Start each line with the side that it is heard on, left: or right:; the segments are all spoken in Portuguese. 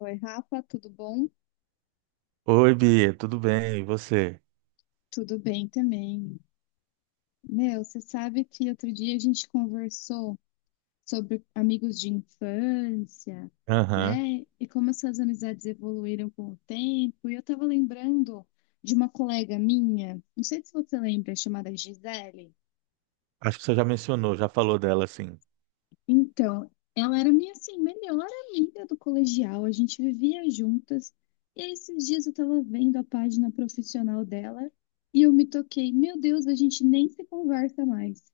left: Oi, Rafa, tudo bom?
right: Oi, Bia, tudo bem? E você?
left: Tudo bem também. Meu, você sabe que outro dia a gente conversou sobre amigos de infância,
right: Aham.
left: né? E como essas amizades evoluíram com o tempo. E eu tava lembrando de uma colega minha, não sei se você lembra, chamada Gisele.
right: Acho que você já mencionou, já falou dela, assim.
left: Então, ela era minha, assim, melhor amiga do colegial, a gente vivia juntas. E aí, esses dias eu tava vendo a página profissional dela e eu me toquei, meu Deus, a gente nem se conversa mais.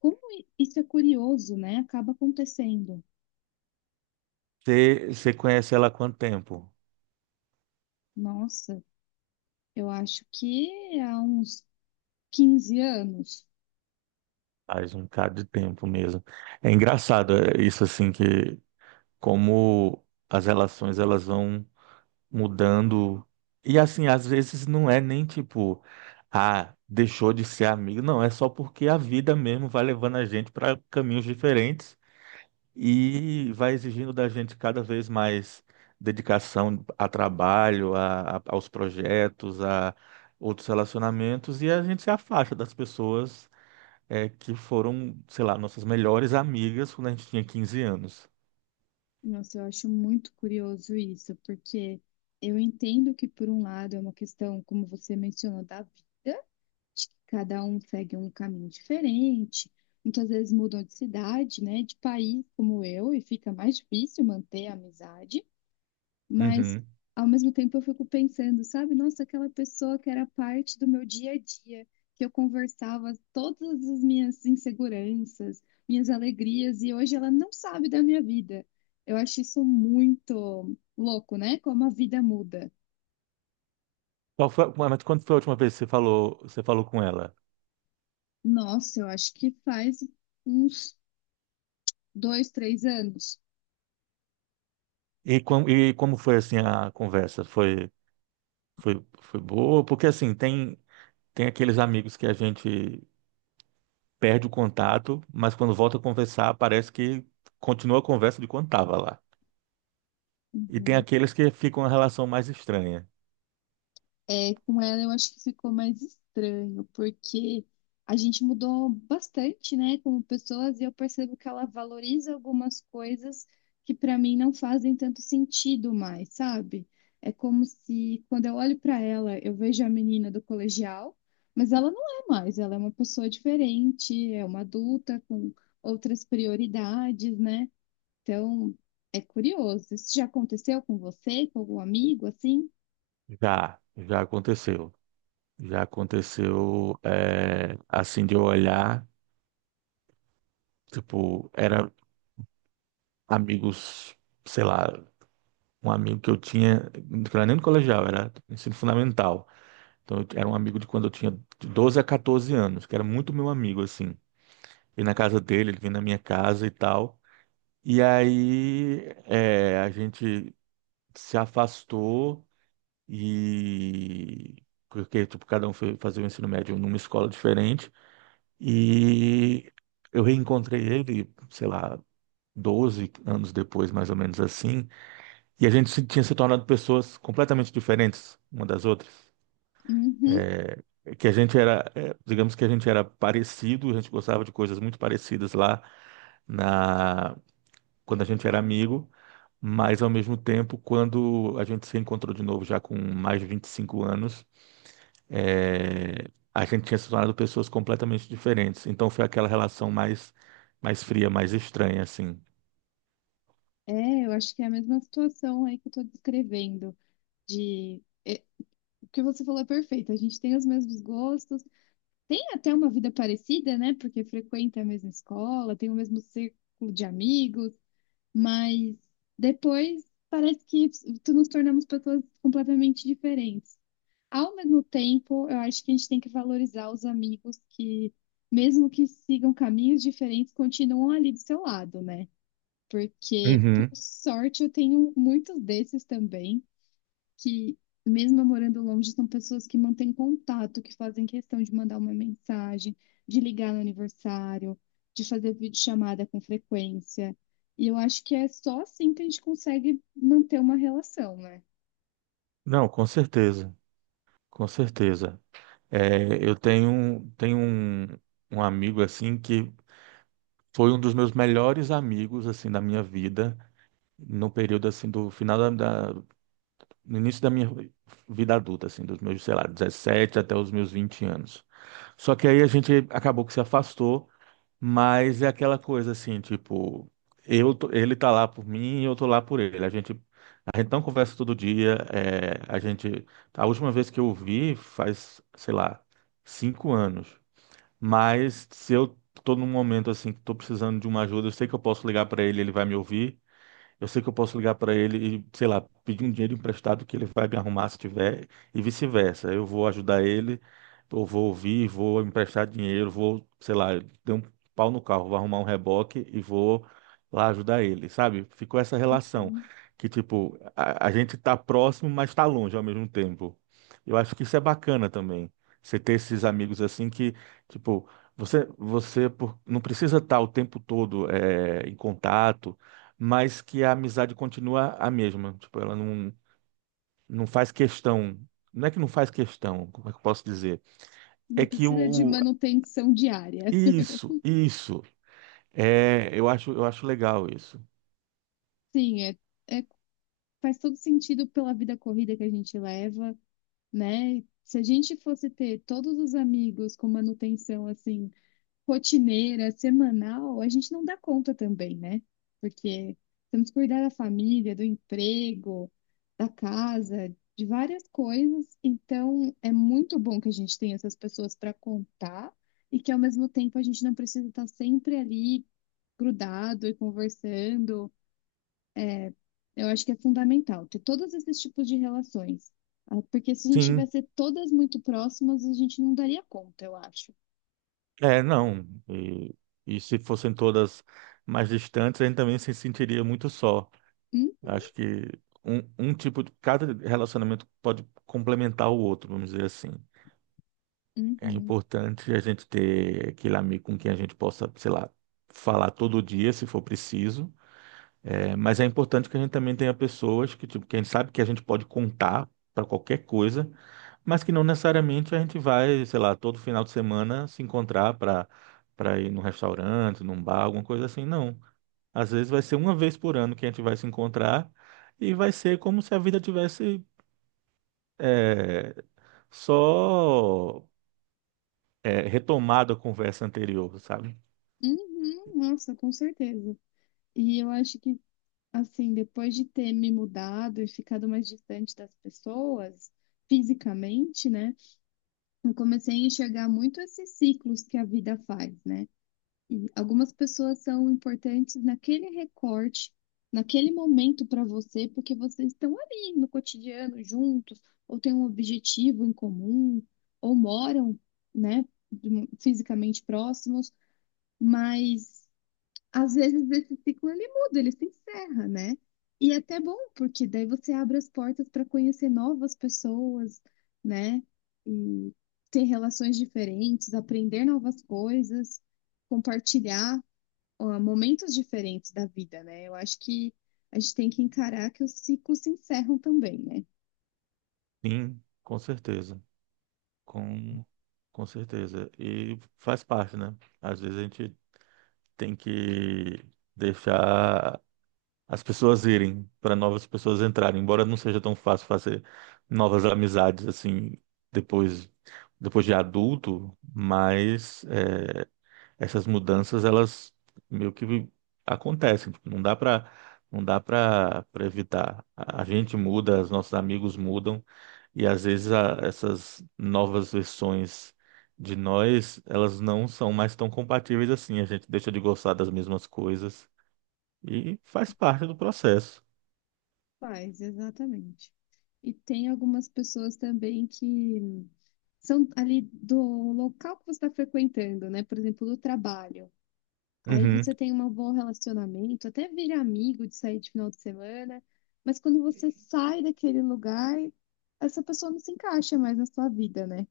left: Como isso é curioso, né? Acaba acontecendo.
right: Você conhece ela há quanto tempo?
left: Nossa, eu acho que há uns 15 anos.
right: Faz um bocado de tempo mesmo. É engraçado isso, assim, que como as relações elas vão mudando. E, assim, às vezes não é nem tipo, ah, deixou de ser amigo. Não, é só porque a vida mesmo vai levando a gente para caminhos diferentes. E vai exigindo da gente cada vez mais dedicação a trabalho, aos projetos, a outros relacionamentos, e a gente se afasta das pessoas é, que foram, sei lá, nossas melhores amigas quando a gente tinha 15 anos.
left: Nossa, eu acho muito curioso isso, porque eu entendo que, por um lado, é uma questão, como você mencionou, da vida. Acho que cada um segue um caminho diferente, muitas vezes mudam de cidade, né, de país, como eu, e fica mais difícil manter a amizade. Mas,
right: Uhum.
left: ao mesmo tempo, eu fico pensando, sabe, nossa, aquela pessoa que era parte do meu dia a dia, que eu conversava todas as minhas inseguranças, minhas alegrias, e hoje ela não sabe da minha vida. Eu acho isso muito louco, né? Como a vida muda.
right: Qual foi, mas quando foi a última vez que você falou com ela?
left: Nossa, eu acho que faz uns 2, 3 anos.
right: E como foi assim a conversa? Foi boa? Porque assim, tem, tem aqueles amigos que a gente perde o contato, mas quando volta a conversar, parece que continua a conversa de quando estava lá. E tem
left: Uhum.
right: aqueles que ficam uma relação mais estranha.
left: É, com ela eu acho que ficou mais estranho, porque a gente mudou bastante, né, como pessoas, e eu percebo que ela valoriza algumas coisas que pra mim não fazem tanto sentido mais, sabe? É como se quando eu olho pra ela, eu vejo a menina do colegial, mas ela não é mais, ela é uma pessoa diferente, é uma adulta com outras prioridades, né? Então, é curioso. Isso já aconteceu com você, com algum amigo assim?
right: Já aconteceu. Já aconteceu, é, assim, de eu olhar, tipo, era amigos, sei lá, um amigo que eu tinha, não era nem no colegial, era ensino fundamental. Então, eu era um amigo de quando eu tinha de 12 a 14 anos, que era muito meu amigo, assim. E na casa dele, ele vinha na minha casa e tal. E aí é, a gente se afastou e porque tipo, cada um foi fazer o ensino médio numa escola diferente e eu reencontrei ele, sei lá, 12 anos depois, mais ou menos assim, e a gente tinha se tornado pessoas completamente diferentes uma das outras.
left: Uhum.
right: É, que a gente era, é, digamos que a gente era parecido, a gente gostava de coisas muito parecidas lá na quando a gente era amigo, mas ao mesmo tempo, quando a gente se encontrou de novo, já com mais de 25 anos, é, a gente tinha se tornado pessoas completamente diferentes. Então foi aquela relação mais, mais fria, mais estranha, assim.
left: É, eu acho que é a mesma situação aí que eu tô descrevendo, de... o que você falou é perfeito, a gente tem os mesmos gostos, tem até uma vida parecida, né? Porque frequenta a mesma escola, tem o mesmo círculo de amigos, mas depois parece que tu nos tornamos pessoas completamente diferentes. Ao mesmo tempo, eu acho que a gente tem que valorizar os amigos que, mesmo que sigam caminhos diferentes, continuam ali do seu lado, né? Porque, por
right: Uhum.
left: sorte, eu tenho muitos desses também, que, mesmo eu morando longe, são pessoas que mantêm contato, que fazem questão de mandar uma mensagem, de ligar no aniversário, de fazer videochamada com frequência. E eu acho que é só assim que a gente consegue manter uma relação, né?
right: Não, com certeza, com certeza. É, eu tenho, um amigo assim que foi um dos meus melhores amigos assim da minha vida no período assim do final da- no início da minha vida adulta, assim, dos meus, sei lá, 17 até os meus 20 anos. Só que aí a gente acabou que se afastou, mas é aquela coisa assim, tipo, ele tá lá por mim e eu tô lá por ele. A gente não conversa todo dia, é, a última vez que eu o vi faz, sei lá, 5 anos. Mas se eu tô num momento assim que tô precisando de uma ajuda, eu sei que eu posso ligar para ele, ele vai me ouvir. Eu sei que eu posso ligar para ele e, sei lá, pedir um dinheiro emprestado que ele vai me arrumar se tiver, e vice-versa. Eu vou ajudar ele, eu vou ouvir, vou emprestar dinheiro, vou, sei lá, dar um pau no carro, vou arrumar um reboque e vou lá ajudar ele, sabe? Ficou essa relação que, tipo, a gente tá próximo, mas tá longe ao mesmo tempo. Eu acho que isso é bacana também. Você ter esses amigos assim que, tipo, não precisa estar o tempo todo em contato, mas que a amizade continua a mesma. Tipo, ela não faz questão. Não é que não faz questão, como é que eu posso dizer? É
left: Não
right: que
left: precisa de
right: o.
left: manutenção diária.
right: Isso, isso. É, eu acho legal isso.
left: Sim, é- faz todo sentido pela vida corrida que a gente leva, né? Se a gente fosse ter todos os amigos com manutenção assim, rotineira, semanal, a gente não dá conta também, né? Porque temos que cuidar da família, do emprego, da casa, de várias coisas. Então, é muito bom que a gente tenha essas pessoas para contar e que ao mesmo tempo a gente não precisa estar sempre ali grudado e conversando. Eu acho que é fundamental ter todos esses tipos de relações. Ah, porque se a gente
right: Sim,
left: tivesse todas muito próximas, a gente não daria conta, eu acho.
right: é, não. E se fossem todas mais distantes, a gente também se sentiria muito só.
left: Hum?
right: Acho que um tipo de. Cada relacionamento pode complementar o outro, vamos dizer assim. É
left: Uhum.
right: importante a gente ter aquele amigo com quem a gente possa, sei lá, falar todo dia, se for preciso. É, mas é importante que a gente também tenha pessoas que, tipo, que a gente sabe que a gente pode contar para qualquer coisa, mas que não necessariamente a gente vai, sei lá, todo final de semana se encontrar para ir num restaurante, num bar, alguma coisa assim. Não. Às vezes vai ser uma vez por ano que a gente vai se encontrar e vai ser como se a vida tivesse, é, só é, retomado a conversa anterior, sabe?
left: Uhum. Nossa, com certeza. E eu acho que, assim, depois de ter me mudado e ficado mais distante das pessoas, fisicamente, né? Eu comecei a enxergar muito esses ciclos que a vida faz, né? E algumas pessoas são importantes naquele recorte, naquele momento para você, porque vocês estão ali no cotidiano juntos, ou têm um objetivo em comum, ou moram, né, fisicamente próximos, mas às vezes esse ciclo ele muda, ele se encerra, né? E é até bom, porque daí você abre as portas para conhecer novas pessoas, né? E ter relações diferentes, aprender novas coisas, compartilhar ó, momentos diferentes da vida, né? Eu acho que a gente tem que encarar que os ciclos se encerram também, né?
right: Sim, com certeza. Com, com certeza. E faz parte, né? Às vezes a gente tem que deixar as pessoas irem para novas pessoas entrarem, embora não seja tão fácil fazer novas amizades assim depois depois de adulto, mas é, essas mudanças elas meio que acontecem, tipo, não dá para evitar. A gente muda, os nossos amigos mudam e às vezes essas novas versões de nós, elas não são mais tão compatíveis assim, a gente deixa de gostar das mesmas coisas e faz parte do processo.
left: Faz, exatamente. E tem algumas pessoas também que são ali do local que você está frequentando, né? Por exemplo, do trabalho. Aí
right: Uhum,
left: você tem um bom relacionamento, até vira amigo de sair de final de semana, mas quando você sai daquele lugar, essa pessoa não se encaixa mais na sua vida, né?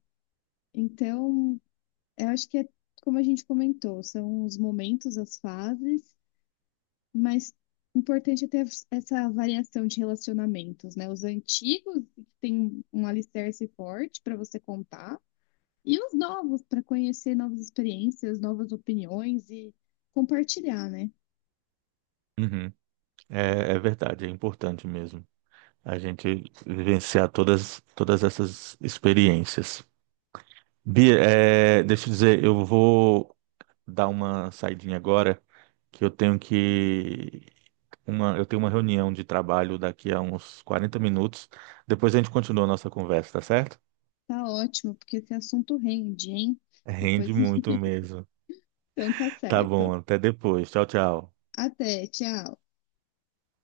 left: Então, eu acho que é como a gente comentou, são os momentos, as fases, mas o importante é ter essa variação de relacionamentos, né? Os antigos, que tem um alicerce forte para você contar, e os novos, para conhecer novas experiências, novas opiniões e compartilhar, né?
right: uhum. É, é verdade, é importante mesmo a gente vivenciar todas essas experiências. Bia, é, deixa eu dizer, eu vou dar uma saidinha agora, que eu tenho uma reunião de trabalho daqui a uns 40 minutos. Depois a gente continua a nossa conversa, tá certo?
left: Tá ótimo, porque esse assunto rende, hein? Depois,
right: Rende muito mesmo.
left: então tá
right: Tá
left: certo.
right: bom, até depois. Tchau, tchau.
left: Até, tchau.